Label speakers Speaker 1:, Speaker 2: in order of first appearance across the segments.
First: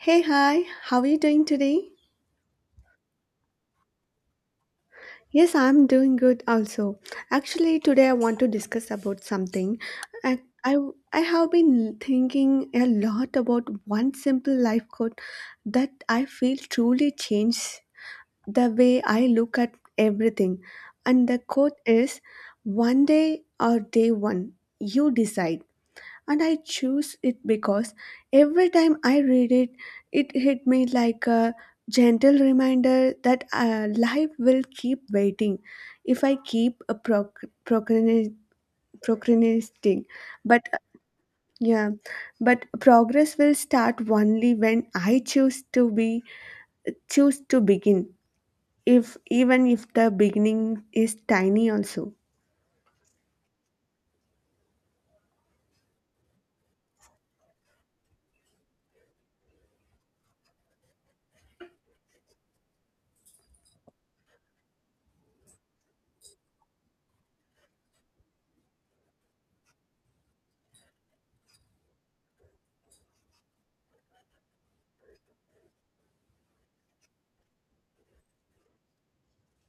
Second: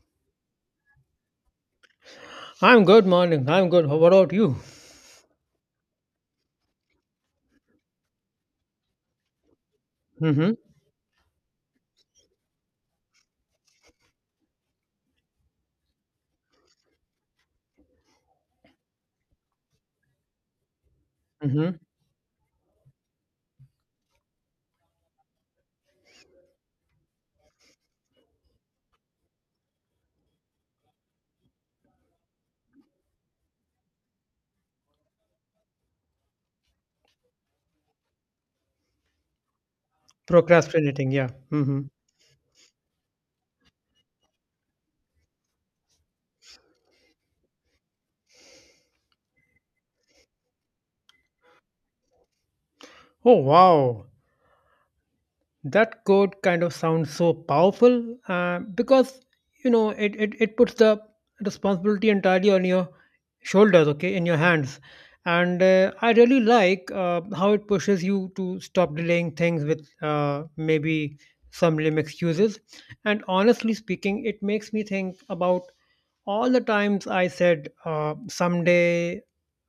Speaker 1: Hey, hi, how are you doing today?
Speaker 2: I'm good, morning. I'm good. How about you?
Speaker 1: Yes, I'm doing good also. Actually, today I want to discuss about something. I,
Speaker 2: Mm-hmm.
Speaker 1: I, I have been thinking a lot about one simple life quote that I feel truly changed the way I look at everything. And the
Speaker 2: Mm-hmm.
Speaker 1: quote is: One day or day one, you decide. And I choose it because every time I read it, it hit me like a gentle reminder that life will keep waiting if I keep procrastinating. But uh,
Speaker 2: Procrastinating, yeah. Mm-hmm.
Speaker 1: yeah, but progress will start only when I choose to begin, if even if the beginning is tiny, also.
Speaker 2: Oh wow. That quote kind of sounds so powerful because it puts the responsibility entirely on your shoulders, okay, in your hands. And I really like, how it pushes you to stop delaying things with, maybe some lame excuses. And honestly speaking, it makes me think about all the times I said, someday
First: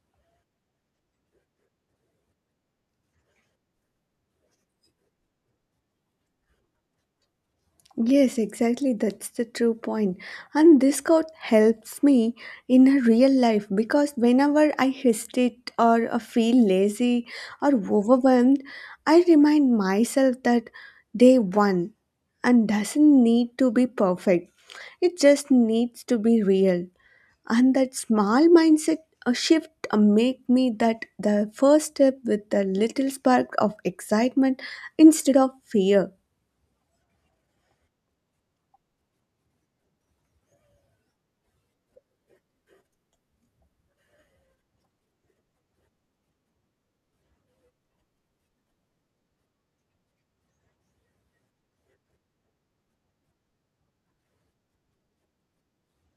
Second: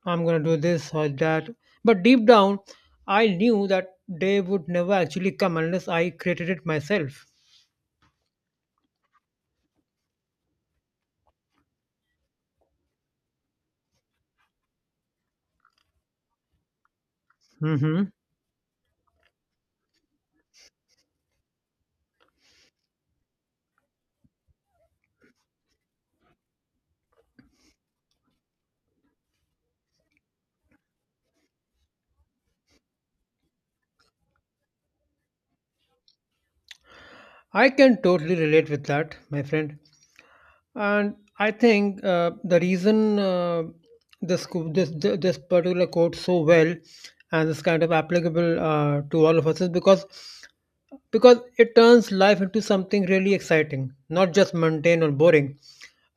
Speaker 2: I'm going to do this or that, but deep down I knew that day would never actually come unless I created it myself.
Speaker 1: Yes, exactly. That's the true point. And this quote helps me in a real life because whenever I hesitate or feel lazy or
Speaker 2: Hmm.
Speaker 1: overwhelmed, I remind myself that day one and doesn't need to be perfect. It just needs to be real. And that small mindset shift make me that the first step with a little spark of excitement instead of fear.
Speaker 2: I can totally relate with that, my friend. And I think, the reason, this, co- this th- this particular quote so well and is kind of applicable, to all of us is because it turns life into something really exciting, not just mundane or boring.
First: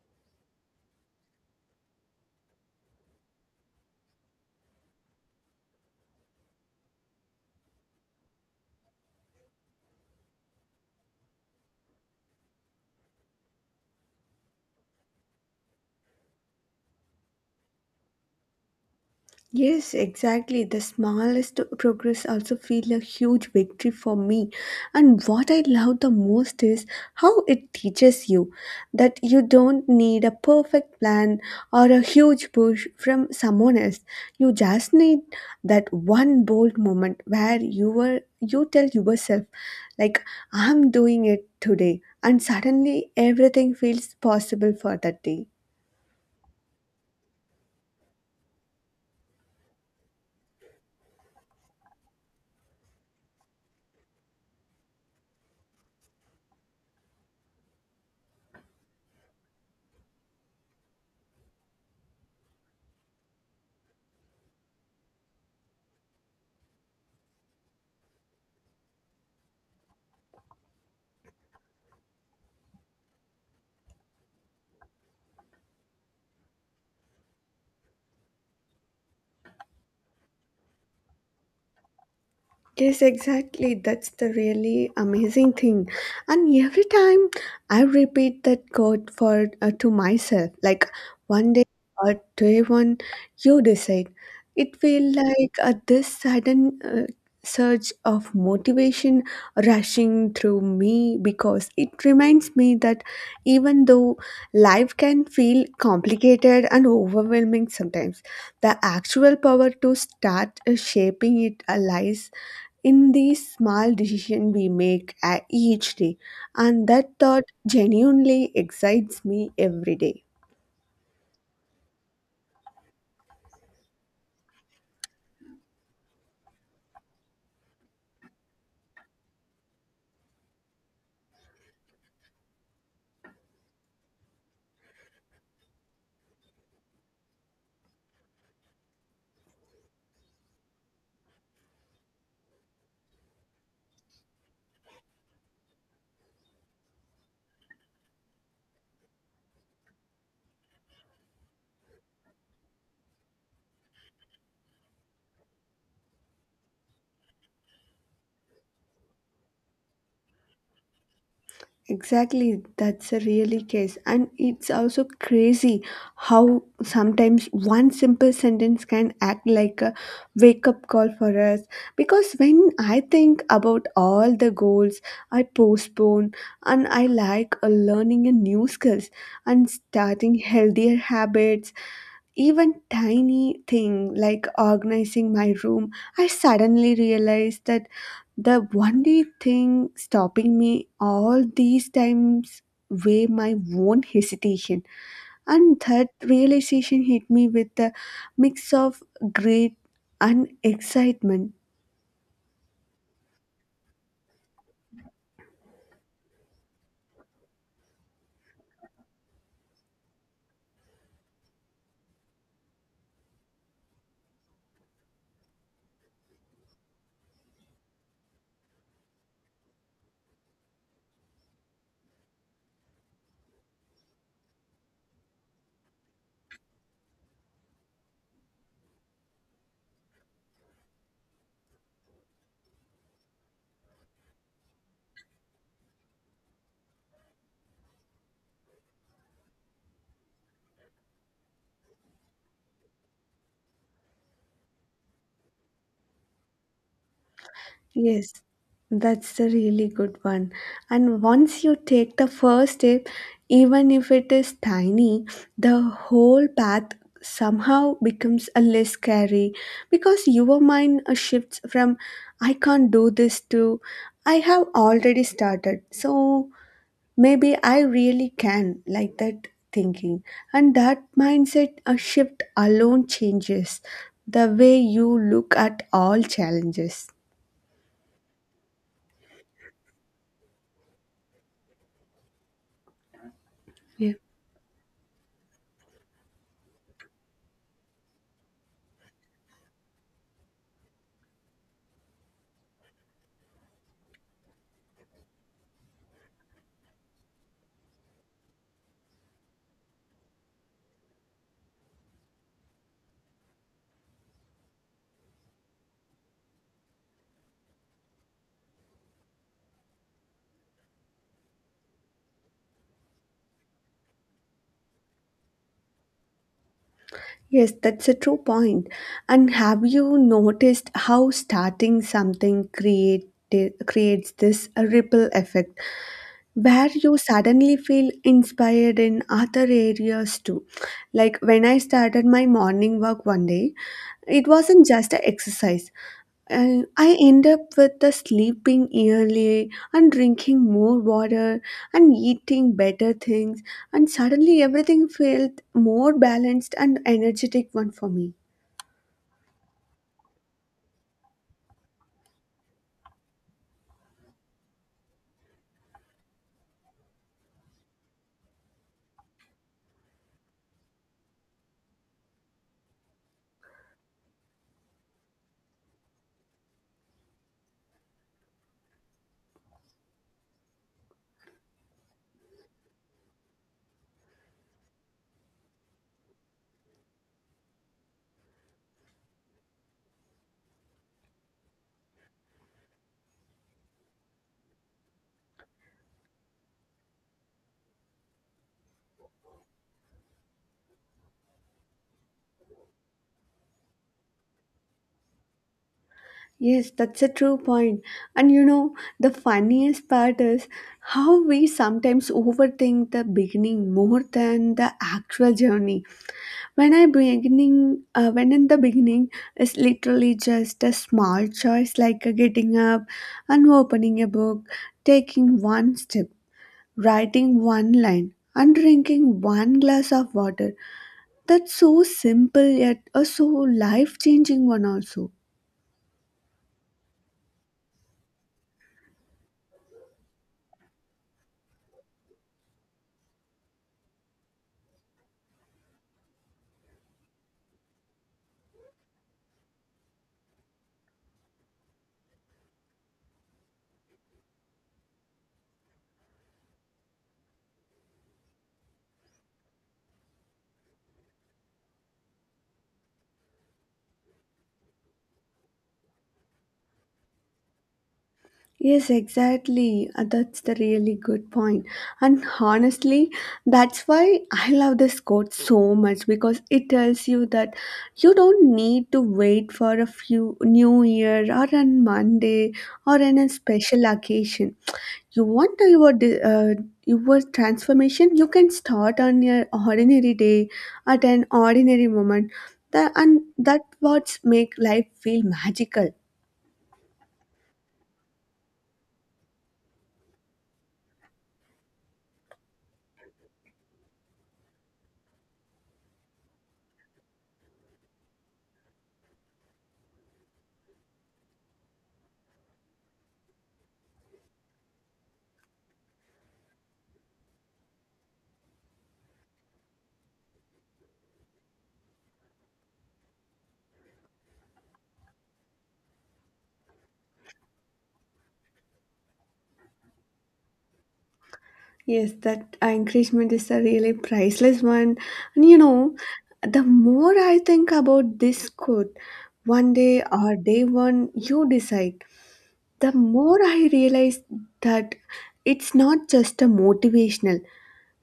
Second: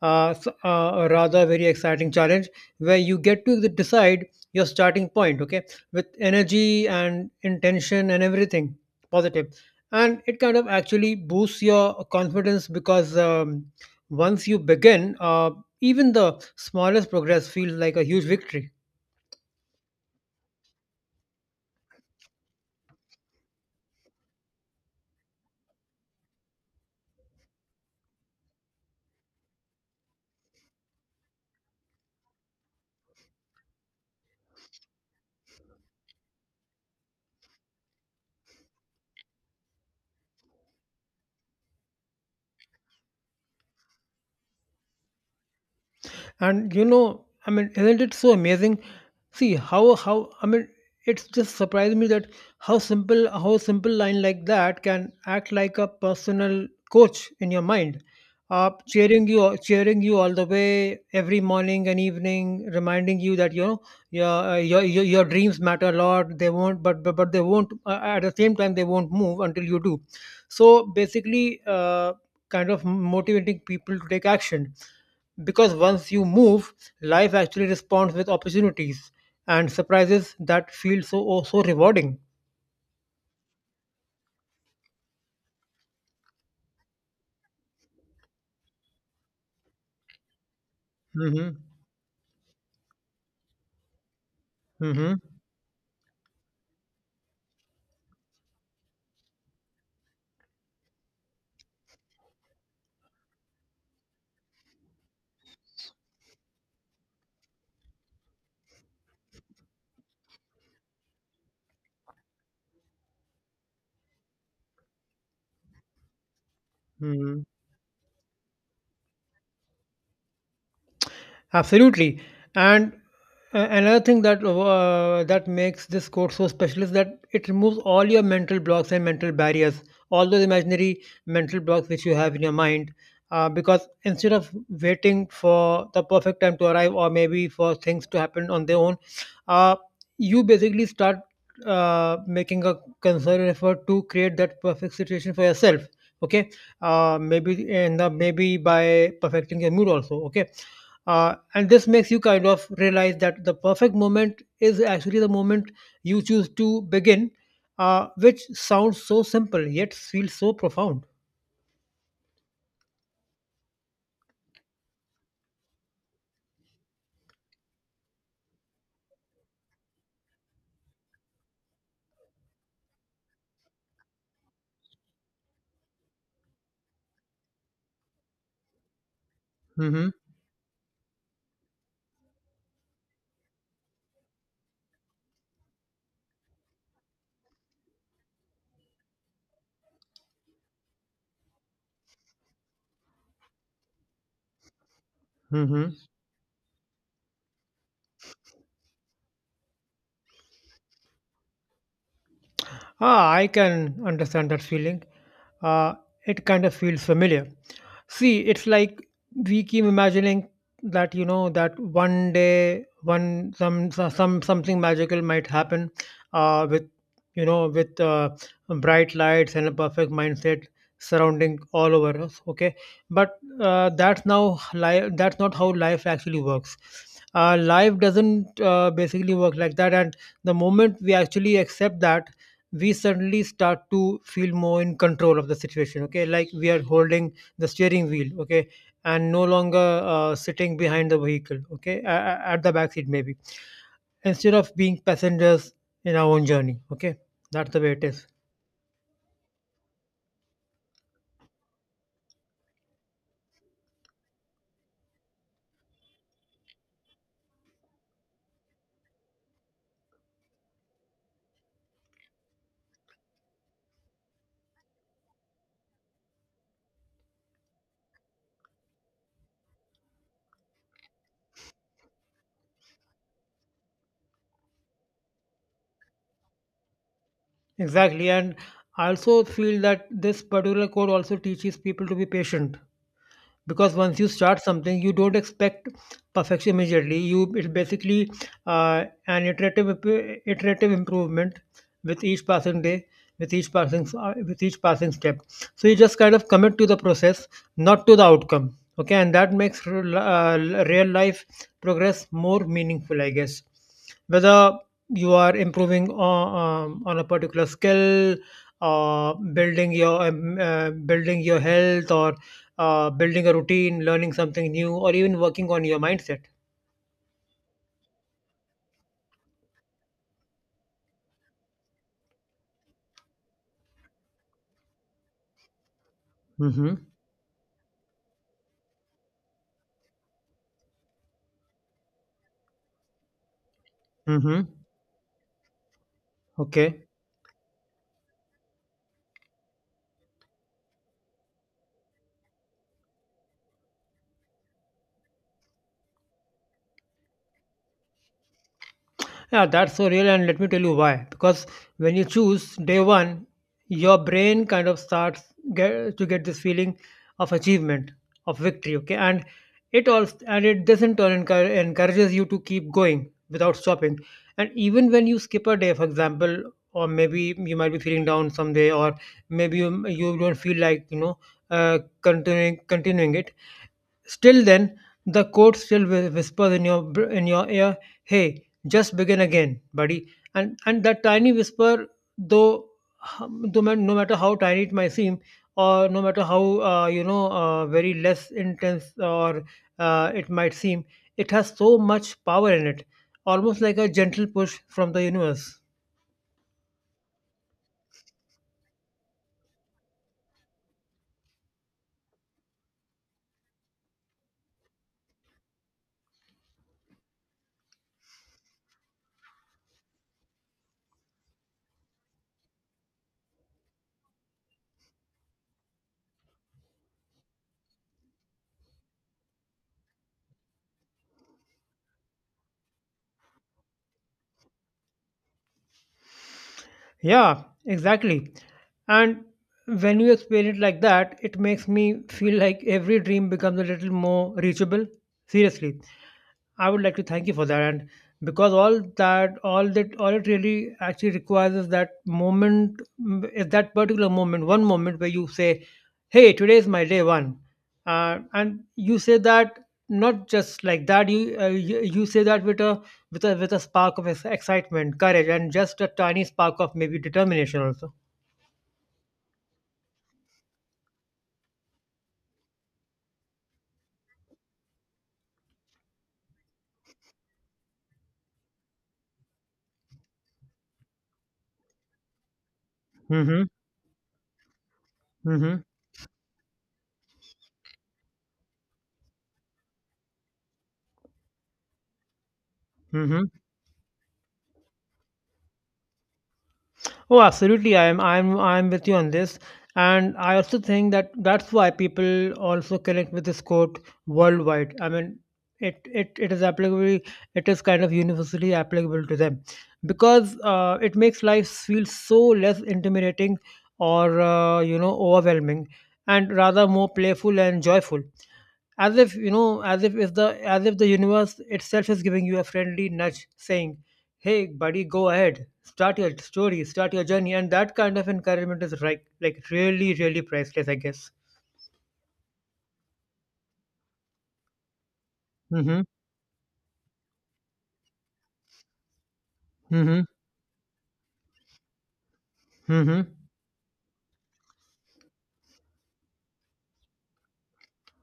Speaker 2: A rather very exciting challenge, where you get to decide your starting point, okay, with energy and intention and everything positive. And it kind of actually boosts your confidence, because, once you begin, even the smallest progress feels like a huge victory.
Speaker 1: Yes, exactly. The smallest progress also feel a huge victory for me. And what I love the most is how it teaches you that you don't need a perfect plan or a huge push from someone else. You just need that one bold moment where you tell yourself like I'm doing it today, and suddenly everything feels possible for that day.
Speaker 2: And you know, I mean, isn't it so amazing? See how, I mean, it's just surprised me that how simple line like that can act like a personal coach in your mind, cheering you all the way every morning and evening, reminding you that, you know, your, your dreams matter a lot. They won't, but they won't, at the same time they won't move until you do. So basically, kind of motivating people to take action, because once you move, life actually responds with opportunities and surprises that feel so, oh, so rewarding.
Speaker 1: Yes, exactly. That's the really amazing thing. And every time I repeat that quote for to myself, like one
Speaker 2: Mm-hmm.
Speaker 1: day or day one, you decide. It feel like this sudden surge of motivation rushing through me because it reminds me that even though life can feel complicated and overwhelming sometimes, the actual power to start shaping it lies in these small decisions we make each day, and that
Speaker 2: Mm-hmm.
Speaker 1: thought genuinely excites me every day.
Speaker 2: Absolutely. And another thing that makes this course so special is that it removes all your mental blocks and mental barriers, all those imaginary mental blocks which you have in your mind. Because instead of waiting for the perfect time to arrive, or maybe for things to happen on their own, uh, you basically start making a concerted effort to create that perfect situation for yourself. Okay, maybe, and maybe by perfecting your mood also. Okay, and this makes you kind of realize that the perfect moment is actually the moment you choose to begin, which sounds so simple yet feels so profound.
Speaker 1: Exactly, that's a really case, and it's also crazy how sometimes one simple sentence can act like a wake up call for us, because when I think about all the goals I postpone, and I like learning a new skills and starting healthier habits. Even tiny thing like organizing my room, I suddenly realized that the only thing stopping me all these times were my own hesitation. And
Speaker 2: Mm-hmm.
Speaker 1: that realization hit me with a mix of great and excitement.
Speaker 2: Ah, I can understand that feeling. Uh, it kind of feels familiar. See, it's like we keep imagining that, you know, that one day, one, something magical might happen, with, you know, with bright lights and a perfect mindset surrounding all over us. Okay, but that's now life. That's not how life actually works. Life doesn't, basically work like that, and the moment we actually accept that, we suddenly start to feel more in control of the situation, okay, like we are holding the steering wheel, okay, and no longer sitting behind the vehicle, okay, at the back seat maybe, instead of being passengers in our own journey, okay, that's the way it is.
Speaker 1: Yes, that's a really good one. And once you take the first step, even if it is tiny, the whole path somehow becomes a less scary because your mind shifts from I can't do this to I have already started. So maybe I really can, like that thinking. And that mindset shift alone changes the way you look at all challenges.
Speaker 2: Exactly, and I also feel that this particular code also teaches people to be patient, because
Speaker 1: Yeah.
Speaker 2: once you start something you don't expect perfection immediately. You It's basically, an iterative improvement, with each passing day, with each passing step. So you just kind of commit to the process, not to the outcome, okay. And that makes real life progress more meaningful, I guess, whether you are improving on a particular skill, or building your, building your health, or building a routine, learning something new, or even working on your mindset.
Speaker 1: Yes, that's a true point. And have you noticed how starting creates this ripple effect where
Speaker 2: Mm-hmm.
Speaker 1: you suddenly feel inspired in other areas too? Like when I started my morning work one day, it
Speaker 2: Mm-hmm.
Speaker 1: wasn't just an exercise, and
Speaker 2: Okay.
Speaker 1: I end up with the sleeping early and drinking more water and eating better things, and suddenly everything felt more balanced and energetic one for me.
Speaker 2: Yeah, that's so real, and let me tell you why. Because when you choose day one, your brain kind of starts to get this feeling of achievement, of victory. Okay, and it all and it doesn't turn encourages you to keep going without stopping. And even when you skip a day, for example, or maybe you might be feeling down someday, or maybe you don't feel like, you know, continuing it. Still then, the coach still whispers in your in your ear, "Hey, just begin again, buddy." And that tiny whisper, though, no matter how tiny it might seem, or no matter how, you know, very less intense, or it might seem, it has so much power in it, almost like a gentle push from the universe.
Speaker 1: Yes, that's a true point. And you know, the funniest part is how we sometimes overthink the beginning more than the actual journey. when i beginning when in the beginning, it's literally just a small choice, like getting up and opening a book, taking one step, writing one line, and drinking one glass of water. That's so simple yet a so life changing one also.
Speaker 2: Yeah, exactly. And when you explain it like that, it makes me feel like every dream becomes a little more reachable. Seriously. I would like to thank you for that. And because all it really actually requires is that moment, is that particular moment, one moment where you say, "Hey, today is my day one," and you say that not just like that. You say that with a spark of excitement, courage, and just a tiny spark of maybe determination also.
Speaker 1: Yes, exactly. That's the really good point. And honestly, that's why I love this quote so much because it tells you that you don't need to wait for a few new year or on Monday or in a
Speaker 2: Mm-hmm.
Speaker 1: special occasion. You want your your transformation, you can start on your ordinary day at an ordinary moment. That, and
Speaker 2: Mm-hmm.
Speaker 1: that what's make life feel magical.
Speaker 2: Oh, absolutely. I'm with you on this. And I also think that that's why people also connect with this quote worldwide. I mean, it is applicable. It is kind of universally applicable to them, because it makes life feel so less intimidating, or you know, overwhelming, and rather more playful and joyful. As if, you know, as if the universe itself is giving you a friendly nudge, saying, "Hey buddy, go ahead, start your story, start your journey." And that kind of encouragement is like really priceless, I guess.
Speaker 1: Yes, that encouragement is a really priceless one. And you
Speaker 2: Mm-hmm.
Speaker 1: know, the more I think about this quote, one
Speaker 2: Mm-hmm.
Speaker 1: day or day one, you decide, the
Speaker 2: Mm-hmm.
Speaker 1: more I realize that it's not just a motivational,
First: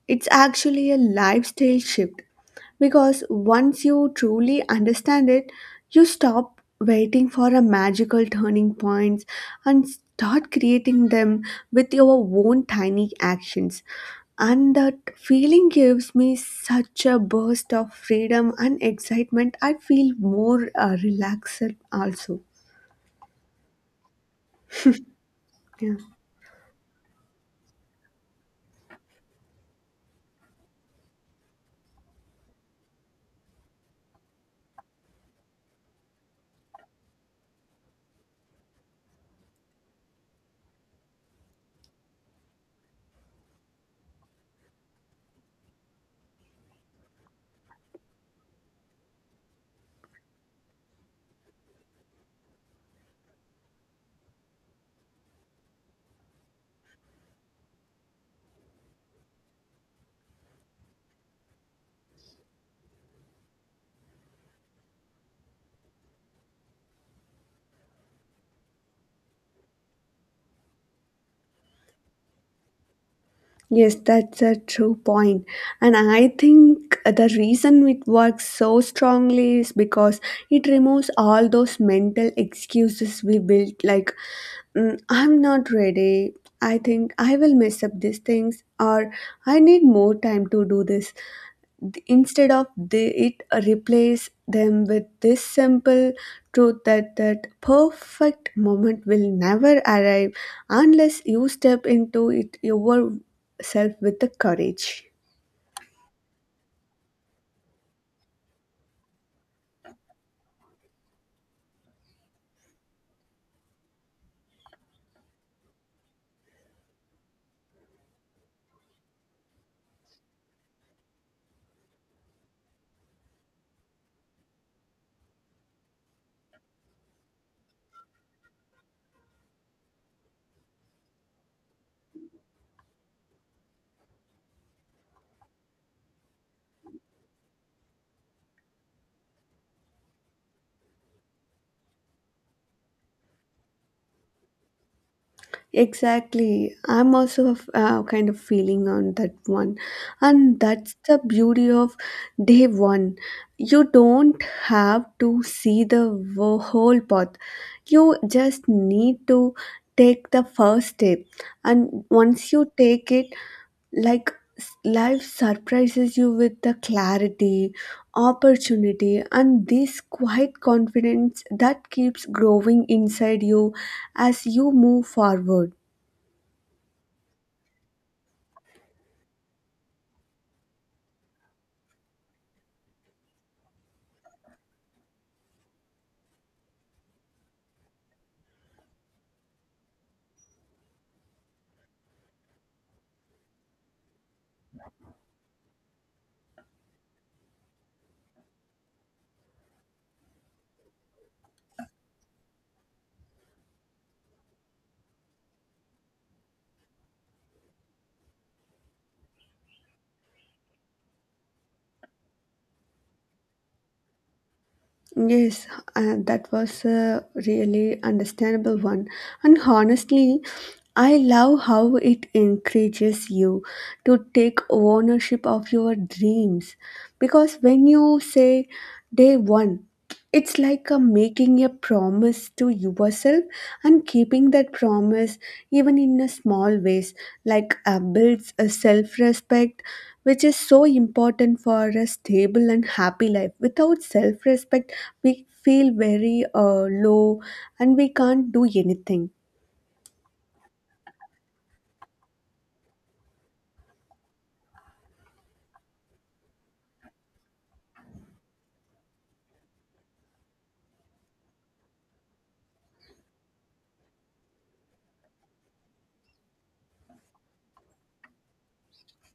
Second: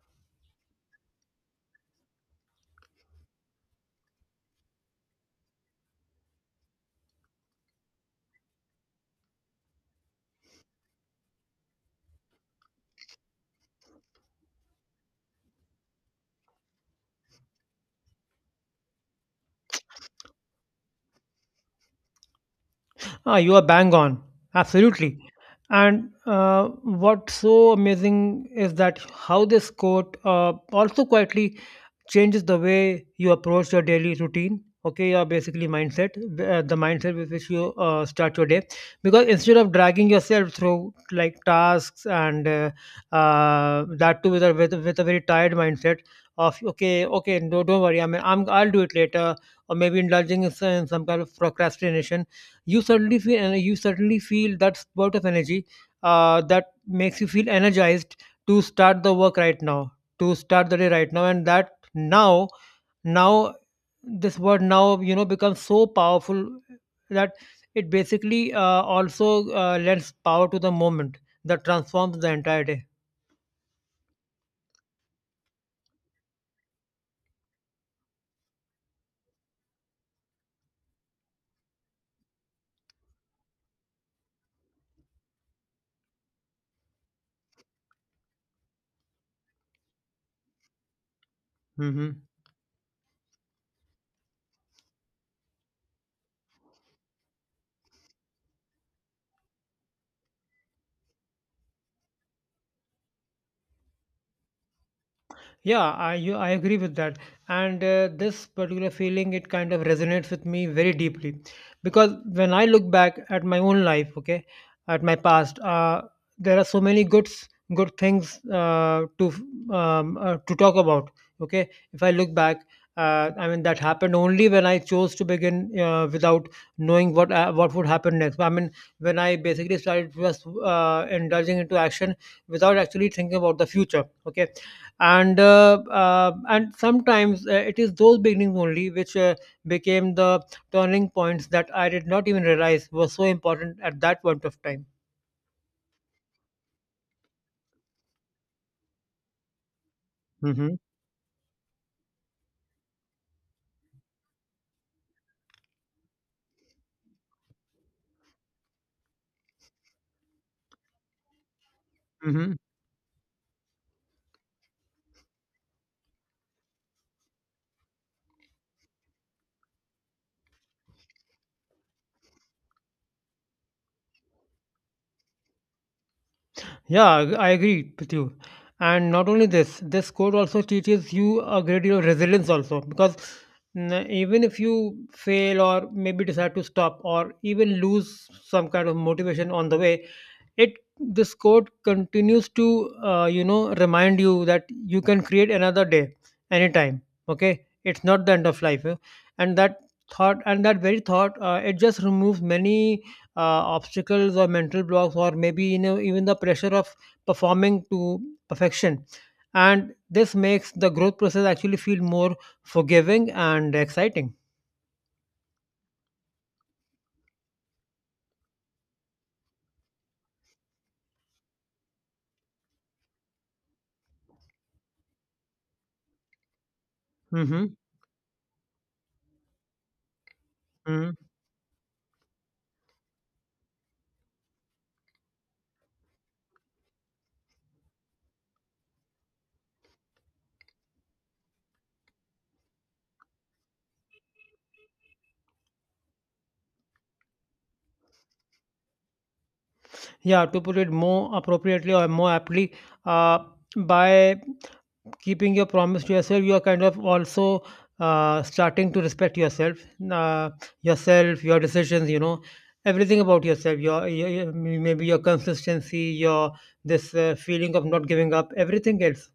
Speaker 1: it's actually a lifestyle shift, because once you truly understand it, you stop waiting for a magical turning points and start creating them with your own tiny actions. And that feeling gives me such a burst of freedom and excitement. I feel more relaxed also.
Speaker 2: Ah, you are bang on, absolutely.
Speaker 1: Yeah.
Speaker 2: And what's so amazing is that how this quote, also quietly changes the way you approach your daily routine, okay, your basically mindset, the mindset with which you start your day. Because instead of dragging yourself through like tasks, and that too with with a very tired mindset of, okay, okay, no, don't worry, I mean, I'll do it later, or maybe indulging in some kind of procrastination. You suddenly feel that spurt of energy, that makes you feel energized to start the work right now, to start the day right now. And that, now now, this word now, you know, becomes so powerful that it basically, also lends power to the moment that transforms the entire day.
Speaker 1: Yes, that's a true point. And I think the reason it works so strongly is because it removes all those mental excuses we built, like, "Mm, I'm not ready, I think I will mess up these things, or I need more time to do this."
Speaker 2: Hmm.
Speaker 1: Instead of they, it replace them with this simple truth, that that perfect moment will never arrive unless you step into it yourself with the courage.
Speaker 2: Yeah, I agree with that, and this particular feeling, it kind of resonates with me very deeply, because when I look back at my own life, okay, at my past, there are so many good things, to, to talk about. Okay, if I look back, I mean that happened only when I chose to begin, without knowing what would happen next. I mean, when I basically started just indulging into action without actually thinking about the future. Okay, and sometimes, it is those beginnings only which, became the turning points that I did not even realize were so important at that point of time.
Speaker 1: Exactly. I'm also of, kind of feeling on that one. And
Speaker 2: Mm-hmm.
Speaker 1: that's the beauty of day one. You don't have to see the whole path. You just need to take the first step. And once
Speaker 2: Mm-hmm.
Speaker 1: you take it, life surprises you with the clarity, opportunity, and this quiet confidence that keeps growing inside you as you move forward.
Speaker 2: Yeah, I agree with you. And not only this, this code also teaches you a great deal of resilience also, because, even if you fail, or maybe decide to stop, or even lose some kind of motivation on the way, it this quote continues to, you know, remind you that you can create another day anytime. Okay, it's not the end of life, eh? and that and that very thought, it just removes many, uh, obstacles, or mental blocks, or maybe, you know, even the pressure of performing to perfection. And this makes the growth process actually feel more forgiving and exciting.
Speaker 1: Yes, that was a really understandable one. And honestly, I love how it encourages you to take ownership of your dreams. Because
Speaker 2: Hmm.
Speaker 1: when you say day one, it's like a
Speaker 2: Hmm.
Speaker 1: making a promise to yourself, and keeping that promise even in a small ways, like builds a self-respect, which is so important for a stable and happy life. Without self-respect, we feel very low, and we can't do anything.
Speaker 2: Yeah, to put it more appropriately, or more aptly, uh, by keeping your promise to yourself, you are kind of also, starting to respect yourself, uh, your decisions. You know, everything about yourself. Your maybe your consistency, your this feeling of not giving up, everything else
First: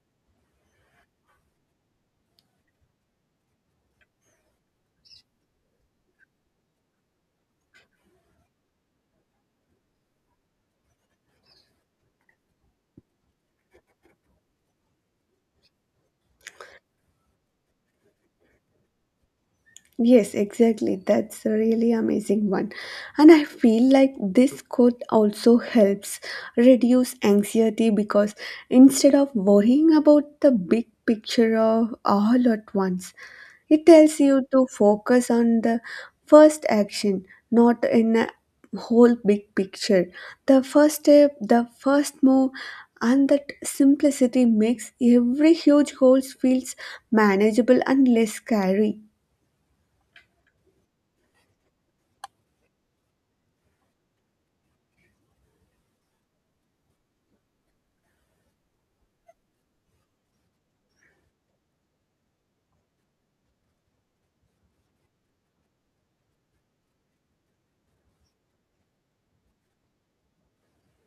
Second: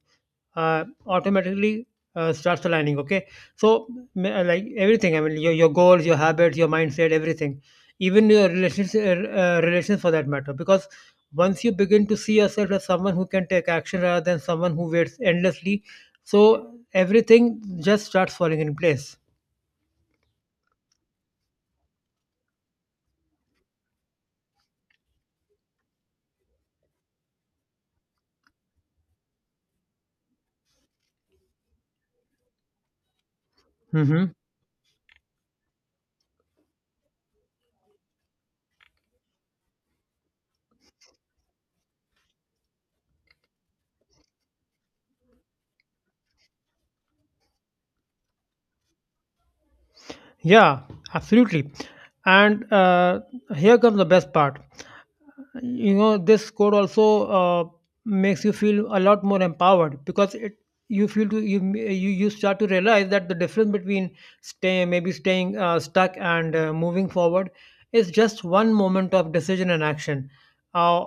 Speaker 2: automatically starts aligning, okay? So like everything, I mean your goals, your habits, your mindset, everything, even your relations, relations for that matter, because once you begin to see yourself as someone who can take action rather than someone who waits endlessly, so everything just starts falling in place.
Speaker 1: Yes, exactly. That's a really amazing one. And I feel like this quote also helps reduce anxiety, because instead of worrying about the big picture of all at once, it tells
Speaker 2: Hmm.
Speaker 1: you to focus on the first action, not in a whole big picture. The first step, the first move, and that simplicity makes every huge goal feels manageable and less scary.
Speaker 2: Yeah, absolutely. And here comes the best part. You know, this code also makes you feel a lot more empowered because it you feel to you you, you start to realize that the difference between stay maybe staying stuck and moving forward is just one moment of decision and action, uh,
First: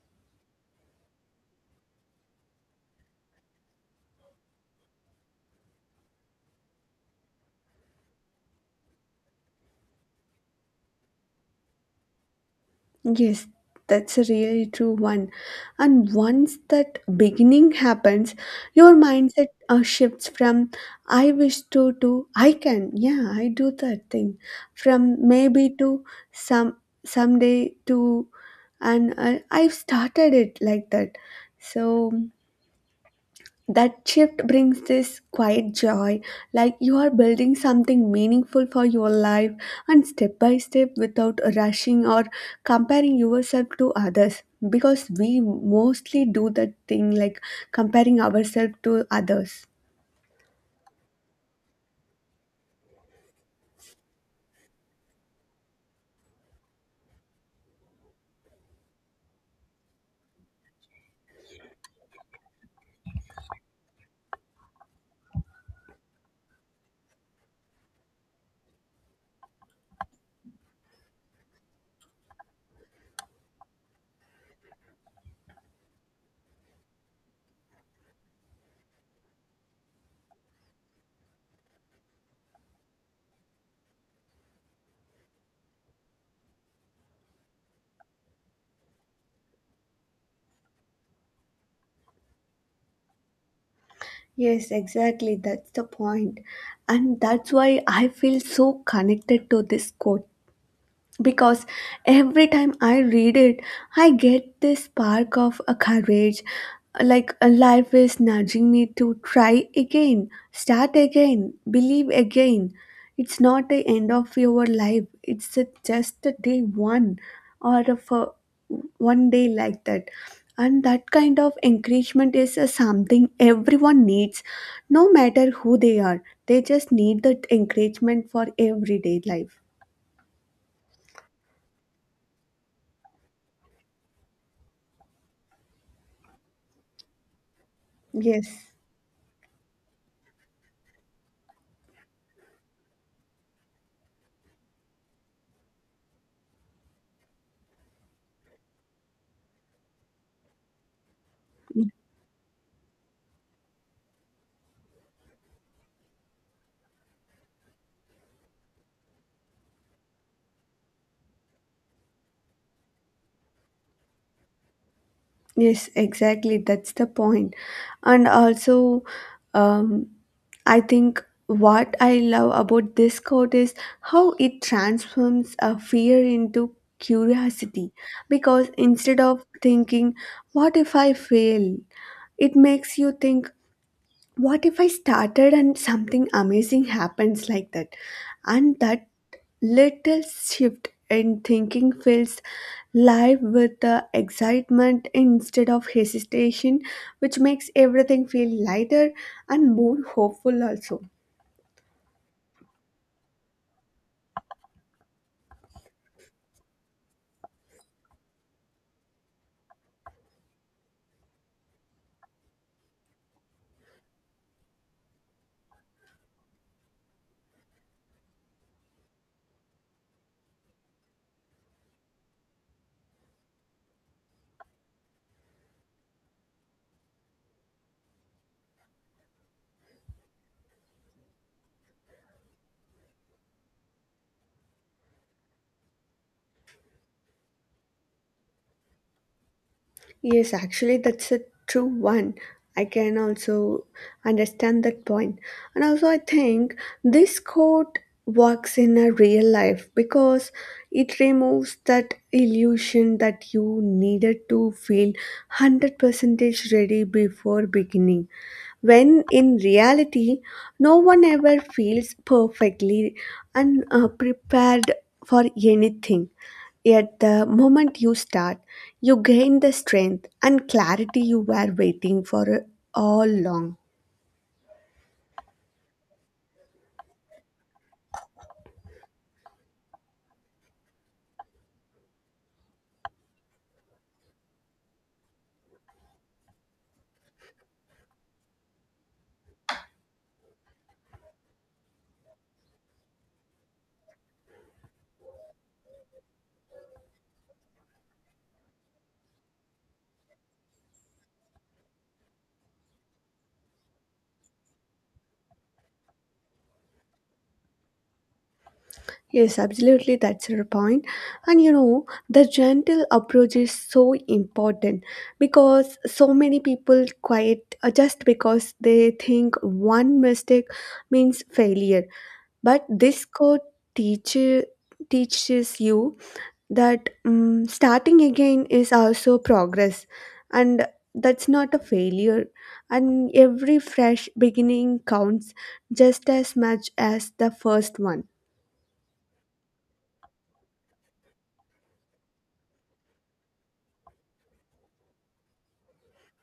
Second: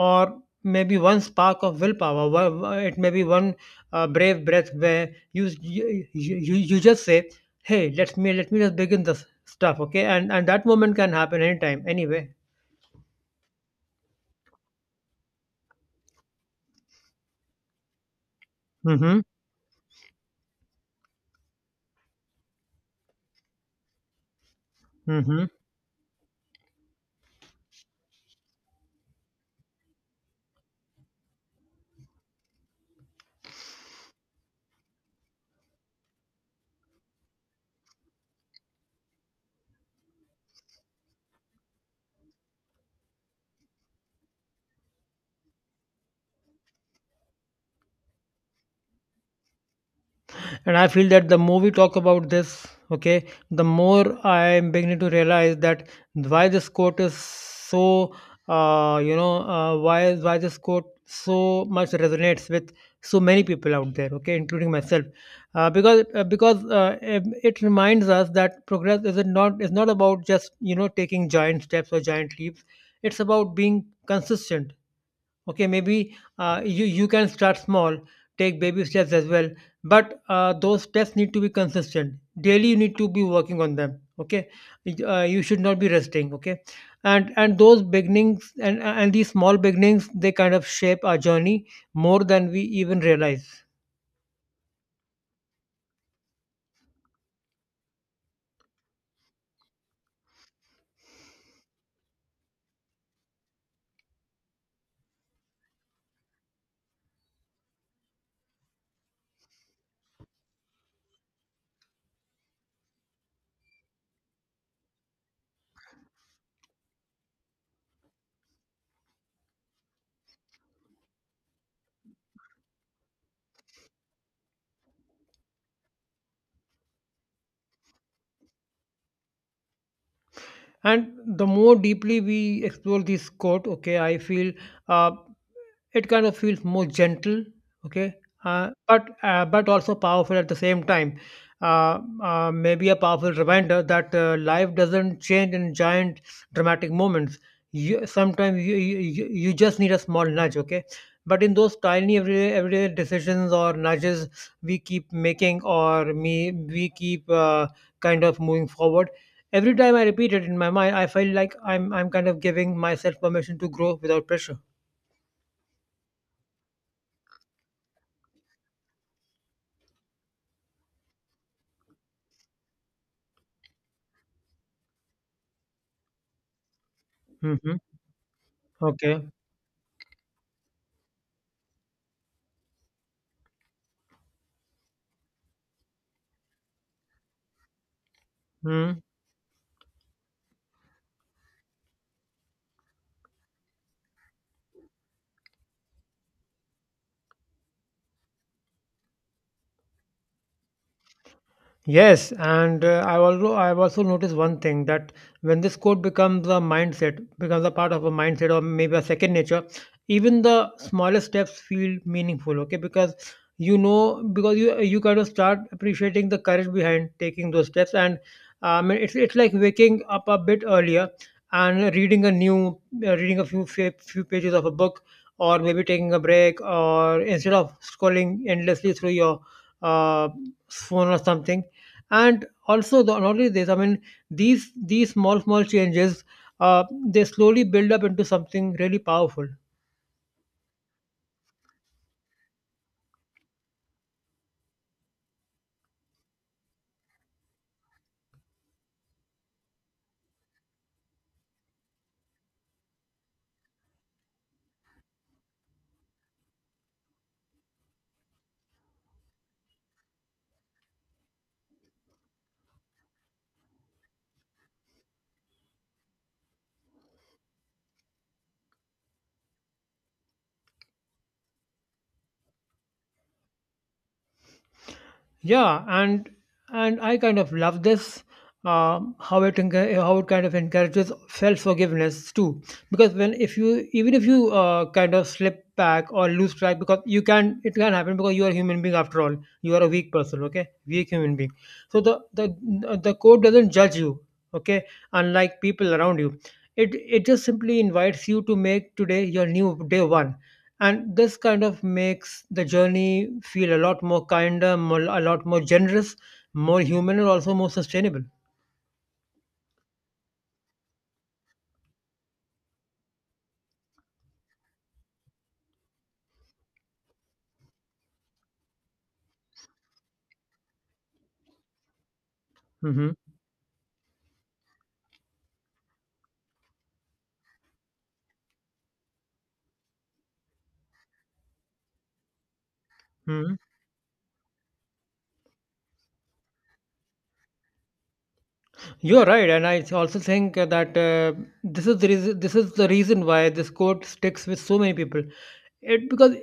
Speaker 2: or maybe one spark of willpower. It may be one brave breath where you just say, "Hey, let me just begin this stuff," okay? And that moment can happen anytime anyway.
Speaker 1: Yes, that's a really true one. And once that beginning happens, your
Speaker 2: Mm-hmm.
Speaker 1: mindset shifts from I wish to I can. Yeah, I do that thing. From maybe to some someday to and I've started it like that. So that shift brings this quiet joy, like you are building something meaningful for your life, and step by step without rushing or comparing yourself to others, because we mostly do that thing like comparing ourselves to others.
Speaker 2: And I feel that the more we talk about this, okay, the more I am beginning to realize that why this quote is so why this quote so much resonates with so many people out there, okay, including myself, because it reminds us that progress is not about just, you know, taking giant steps or giant leaps. It's about being consistent. Okay, maybe you you can start small, take baby steps as well, but those steps need to be consistent. Daily you need to be working on them, okay. You should not be resting, okay. And those beginnings, and these small beginnings, they kind of shape our journey more than we even realize.
Speaker 1: Yes, exactly, that's the point. And that's why I feel so connected to this quote, because every time I read it, I get this spark of a courage, like a life is nudging me to try again, start again, believe again. It's not the end of your life; it's just a day one, or a for one day like that. And that kind of encouragement is a something everyone needs, no matter who they are. They just need that encouragement for everyday life.
Speaker 2: And the more deeply we explore this quote, okay, I feel uh, it kind of feels more gentle, okay,
Speaker 1: Yes.
Speaker 2: but also powerful at the same time. Maybe a powerful reminder that life doesn't change in giant dramatic moments. Sometimes you just need a small nudge, okay. But in those tiny everyday decisions or nudges we keep making, or me we keep kind of moving forward. Every time I repeat it in my mind, I feel like I'm kind of giving myself permission to grow without pressure.
Speaker 1: Yes, exactly. That's the point. And also, um, I think what I love about this quote is how it transforms a fear into
Speaker 2: Mm-hmm.
Speaker 1: curiosity. Because instead
Speaker 2: Okay.
Speaker 1: of thinking, what if I fail? It makes you think, what if I started and something amazing happens like that? And
Speaker 2: Hmm.
Speaker 1: that little shift in thinking fills life with excitement instead of hesitation, which makes everything feel lighter and more hopeful, also.
Speaker 2: Yes, and I've also noticed one thing, that when this code becomes a mindset, becomes a part of a mindset or maybe a second nature, even the smallest steps feel meaningful. Okay, because, you know, because you kind of start appreciating the courage behind taking those steps. And it's like waking up a bit earlier and reading a new reading a few few pages of a book, or maybe taking a break, or instead of scrolling endlessly through your uh, phone or something. And also the, not only this, I mean these small small changes they slowly build up into something really powerful.
Speaker 1: Yes, actually, that's a true one. I can also understand that point. And also, I think this quote works in a real life because it removes that illusion that you needed to feel 100% ready before beginning, when in reality no one ever feels perfectly unprepared for anything, yet the moment you start you gain the strength and clarity you were waiting for all along.
Speaker 2: Yeah, and I kind of love this, how it how it kind of encourages self forgiveness too. Because when, if you, even if you kind of slip back or lose track, because you can, it can happen, because you are a human being after all. You are a weak person, okay, weak human being. So the code doesn't judge you, okay, unlike people around you. It just simply invites you to make today your new day one. And this kind of makes the journey feel a lot more kinder, more, a lot more generous, more human, and also more sustainable.
Speaker 1: Yes, absolutely, that's your point. And you know, the gentle approach is so important, because so many people quite just because they think one mistake means failure. But
Speaker 2: Hmm.
Speaker 1: this code teach, teaches you that starting again is also progress, and that's not a failure, and every fresh beginning counts just as much as the first one.
Speaker 2: You're right, and I also think that this is the reason, this is the reason why this quote sticks with so many people. It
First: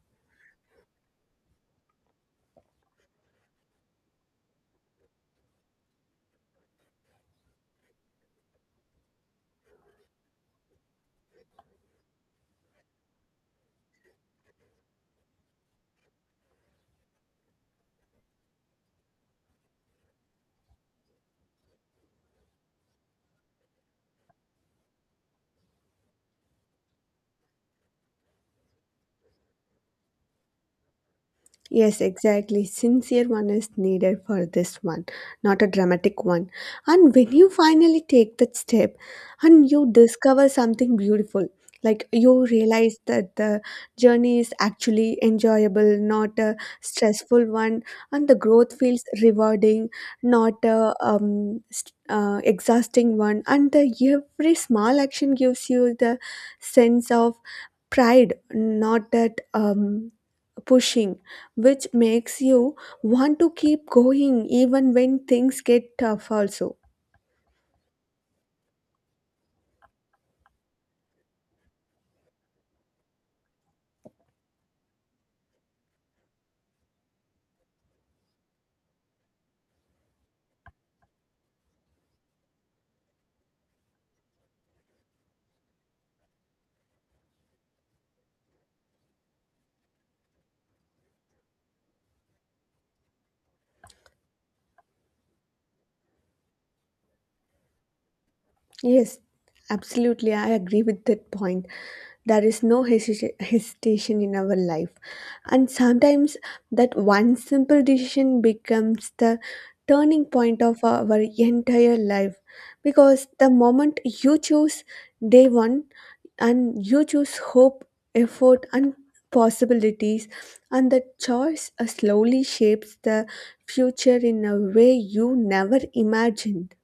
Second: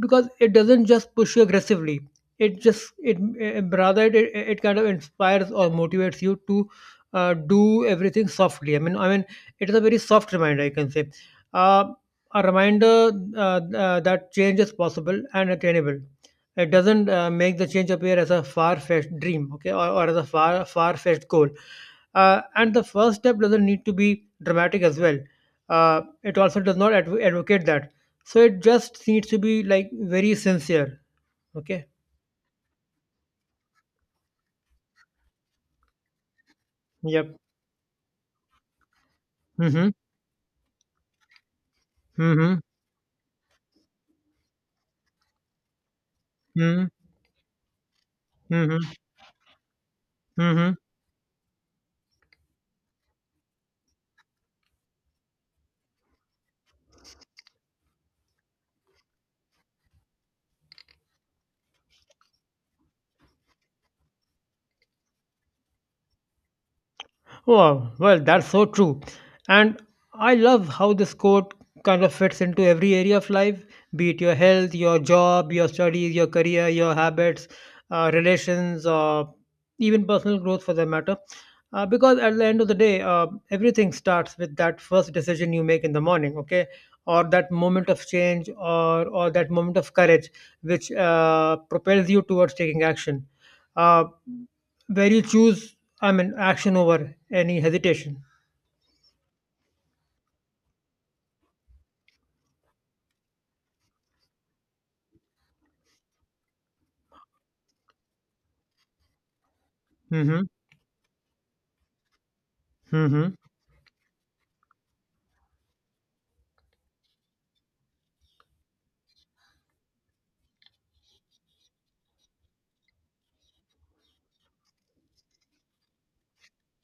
Speaker 2: because it doesn't just push you aggressively. It just it eh, Rather it, it it kind of inspires or motivates you to do everything softly. I mean, it is a very soft reminder, I can say, uh, a reminder that change is possible and attainable. It doesn't make the change appear as a far-fetched dream, okay, or as a far far-fetched goal. And the first step doesn't need to be dramatic as well. It also does not advocate that. So it just needs to be like very sincere, okay.
Speaker 1: Yes, exactly. Sincere one is needed for this one, not a dramatic one. And when
Speaker 2: Yep.
Speaker 1: you finally take that step and you
Speaker 2: Mm-hmm.
Speaker 1: discover something beautiful, like you
Speaker 2: Mm-hmm.
Speaker 1: realize that the journey is actually enjoyable, not a
Speaker 2: Mm-hmm.
Speaker 1: stressful one, and the growth feels rewarding, not
Speaker 2: Mm-hmm.
Speaker 1: a exhausting one. And the, every small action gives you the sense of pride, not that. Pushing, which makes you want to keep going even when things get tough, also.
Speaker 2: Oh well, that's so true. And I love how this quote kind of fits into every area of life, be it your health, your job, your studies, your career, your habits, relations, or even personal growth for that matter. Because at the end of the day, everything starts with that first decision you make in the morning, okay? Or that moment of change, or that moment of courage, which propels you towards taking action. Uh, where you choose, I mean, action over any hesitation.
Speaker 1: Yes, absolutely. I agree with that point. There is no hesitation in our life. And sometimes that one simple decision becomes the turning
Speaker 2: Hmm.
Speaker 1: point of our entire life. Because
Speaker 2: Hmm.
Speaker 1: the moment you choose day one and you choose hope, effort, and possibilities, and the choice slowly shapes the future in a way you never imagined.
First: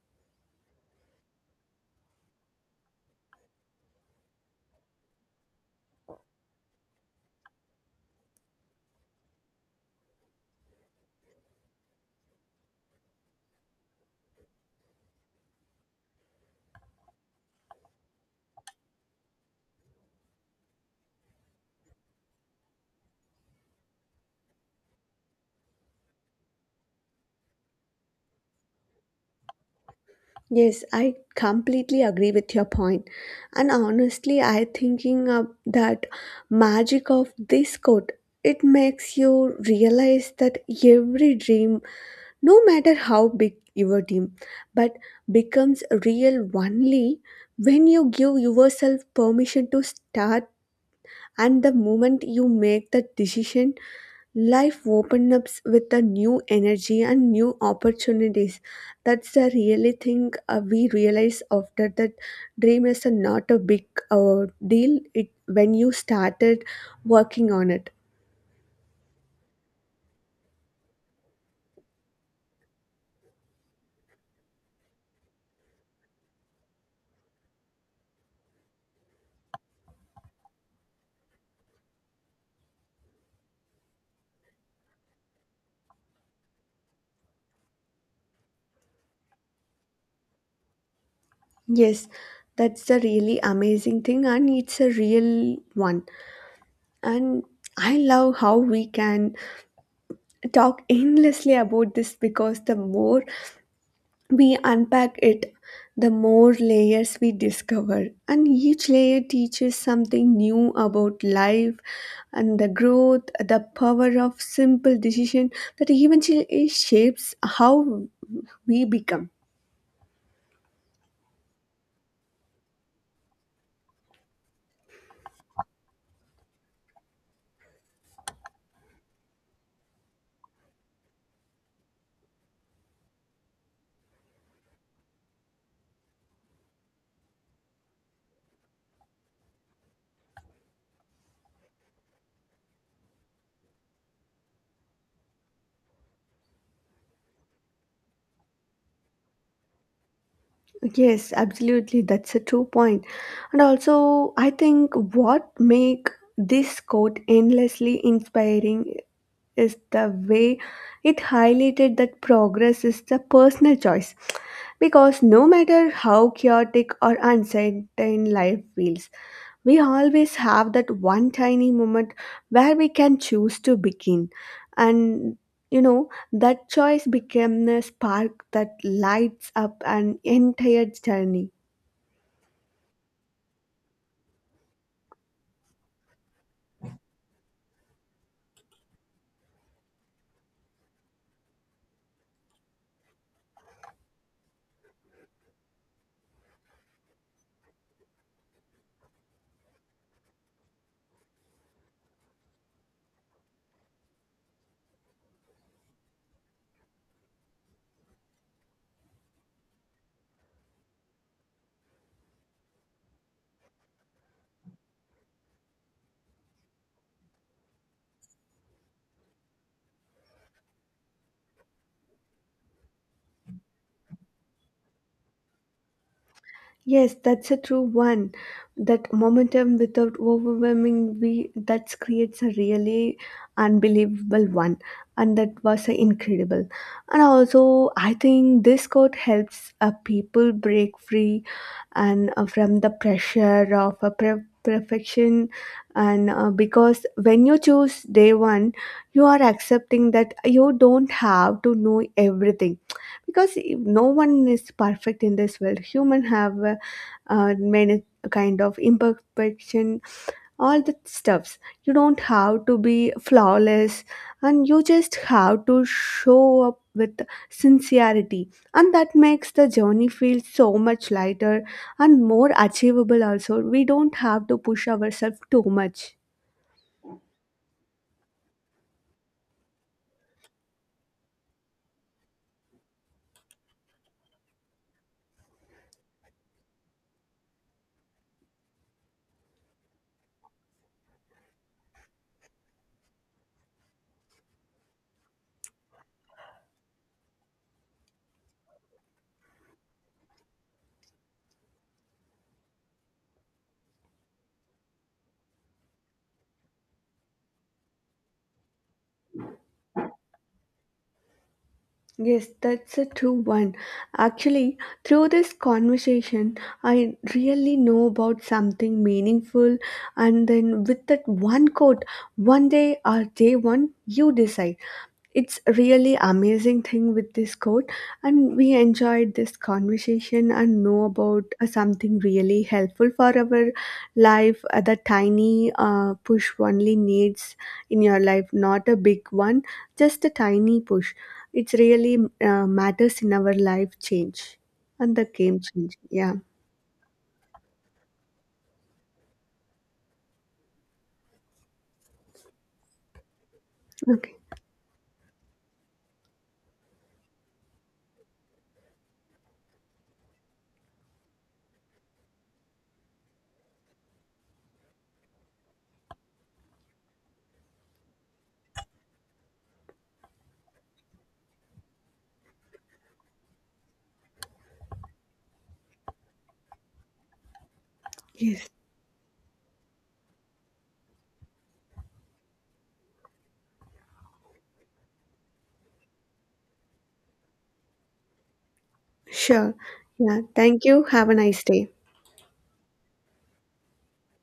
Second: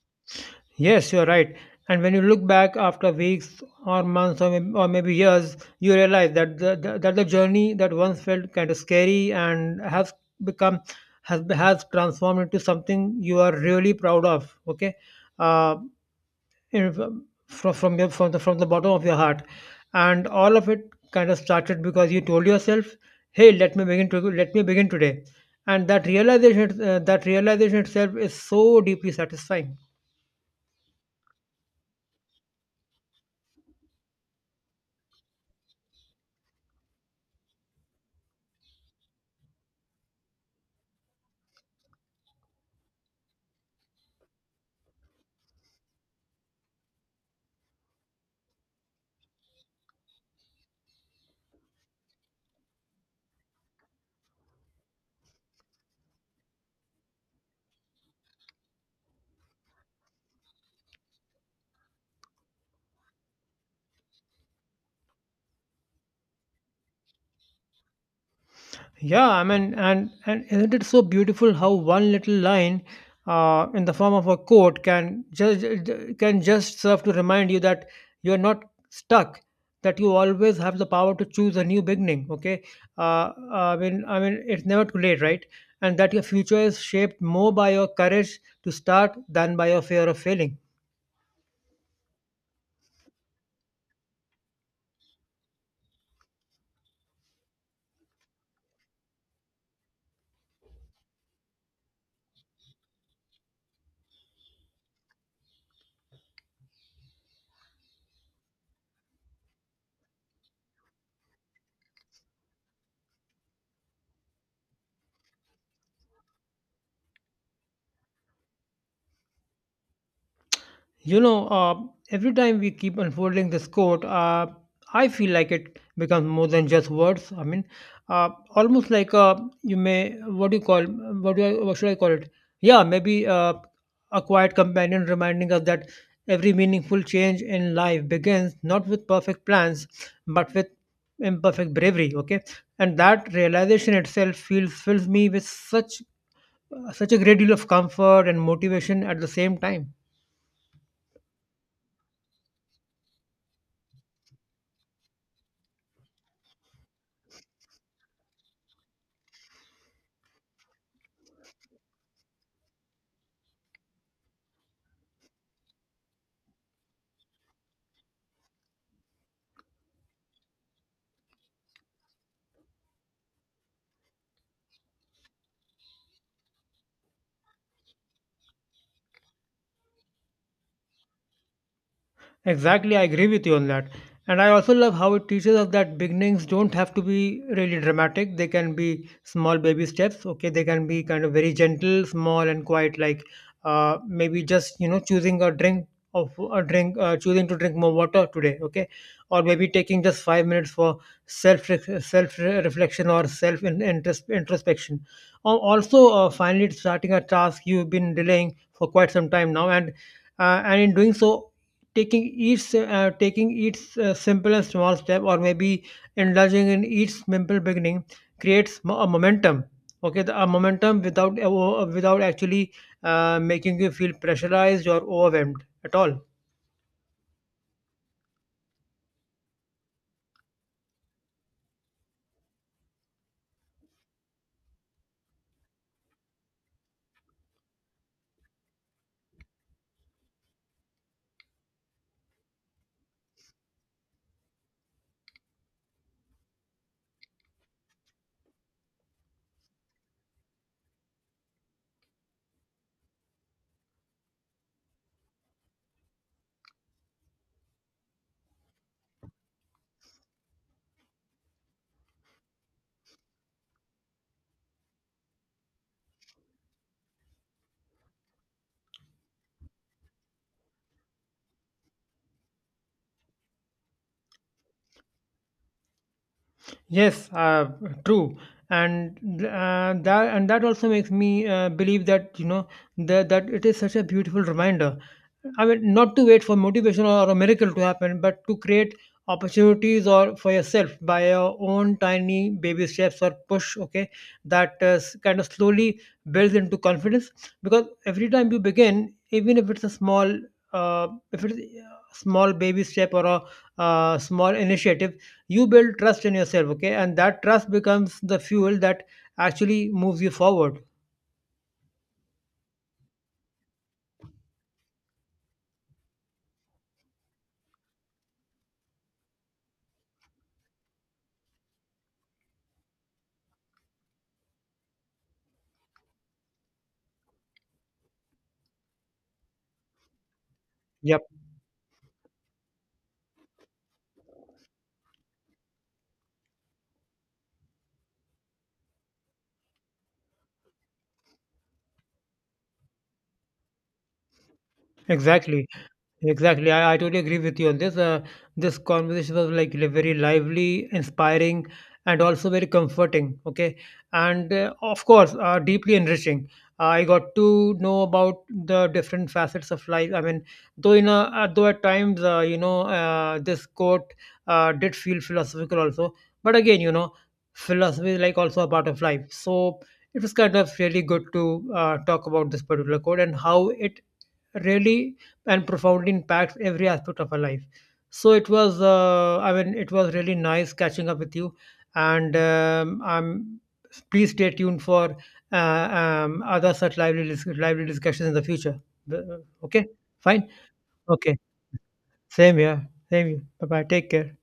Speaker 2: Yes, you're right. And when you look back after weeks or months or maybe years, you realize that the journey that once felt kind of scary and has become has transformed into something you are really proud of. Okay, uh, you know, from the bottom of your heart, and all of it kind of started because you told yourself, "Hey, let me begin today," and that realization itself is so deeply satisfying.
Speaker 1: Yes, I completely agree with your point. And honestly, I thinking of that magic of this quote. It makes you realize that every dream, no matter how big your dream, but becomes real only when you give yourself permission to start, and the moment you make that decision life opened up with a new energy and new opportunities. That's the really thing we realize after that. Dream is a not a big deal it when you started working on it.
Speaker 2: Yeah, I mean, and isn't it so beautiful how one little line, in the form of a quote, can just serve to remind you that you are not stuck, that you always have the power to choose a new beginning. Okay, I mean, it's never too late, right? And that your future is shaped more by your courage to start than by your fear of failing.
Speaker 1: Yes, that's the really amazing thing, and it's a real one. And I love how we can talk endlessly about this, because the more we unpack it, the more layers we discover, and each layer teaches something new about life and the growth, the power of simple decision that eventually shapes how we become.
Speaker 2: You know, every time we keep unfolding this quote, I feel like it becomes more than just words. I mean, almost like you may, what do you call, what do I, what should I call it? Yeah, maybe a quiet companion reminding us that every meaningful change in life begins not with perfect plans, but with imperfect bravery. Okay, and that realization itself feels fills me with such such a great deal of comfort and motivation at the same time.
Speaker 1: Yes, absolutely. That's a true point. And also, I think what make this quote endlessly inspiring is the way it highlighted that progress is the personal choice. Because no matter how chaotic or uncertain life feels, we always have that one tiny moment where we can choose to begin. And you know, that choice became a spark that lights up an entire journey.
Speaker 2: Exactly, I agree with you on that. And I also love how it teaches us that beginnings don't have to be really dramatic. They can be small baby steps. Okay, they can be kind of very gentle, small, and quiet. Like maybe just, you know, choosing a drink, choosing to drink more water today. Okay, or maybe taking just 5 minutes for self self reflection or self introspection. Also, finally starting a task you've been delaying for quite some time now, and in doing so, taking taking each simple and small step, or maybe indulging in each simple beginning, creates a momentum, okay, a momentum without without actually making you feel pressurized or overwhelmed at all.
Speaker 1: Yes, that's a true one. That momentum without overwhelming we that creates a really unbelievable one, and that was incredible. And also, I think this quote helps people break free and from the pressure of a perfection, and because when you choose day one, you are accepting that you don't have to know everything, because no one is perfect in this world. Human have many kind of imperfection, all the stuffs. You don't have to be flawless, and you just have to show up with sincerity, and that makes the journey feel so much lighter and more achievable also. We don't have to push ourselves too much.
Speaker 2: Yes, true, and that also makes me believe that, you know, that that it is such a beautiful reminder. I mean, not to wait for motivation or a miracle to happen, but to create opportunities or for yourself by your own tiny baby steps or push. Okay, that kind of slowly builds into confidence, because every time you begin, even if it's a small, if it's a small baby step or a small initiative, you build trust in yourself, okay, and that trust becomes the fuel that actually moves you forward.
Speaker 1: Yes, that's a true one. Actually, through this conversation I really know about something meaningful, and then with that one quote, one day or day one, you decide. It's really amazing thing with this quote, and we enjoyed this conversation and know
Speaker 2: Yep.
Speaker 1: about something really helpful for our life. The tiny push only needs in your life, not a big one, just a tiny push. It's really matters in our life change, and the game
Speaker 2: Exactly.
Speaker 1: change. Yeah.
Speaker 2: Exactly. I totally agree with you on this. This conversation was like very lively, inspiring, and also very comforting. Okay.
Speaker 1: Okay.
Speaker 2: And of course, deeply enriching. I got to know about the different facets of life. I mean, though you know, though at times, you know, this quote did feel philosophical also. But again, you know, philosophy is like also a part of life. So it was kind of really good to talk about this particular quote and how it really and profoundly impacts every aspect of our life. So it
Speaker 1: Yes.
Speaker 2: was, I mean, it was really nice catching up with you, and I'm please stay tuned for other such lively lively discussions in the future. Uh,
Speaker 1: Sure.
Speaker 2: Okay,
Speaker 1: Yeah,
Speaker 2: fine.
Speaker 1: thank you, have a
Speaker 2: Okay,
Speaker 1: nice day.
Speaker 2: same here. Same here. Bye bye. Take care.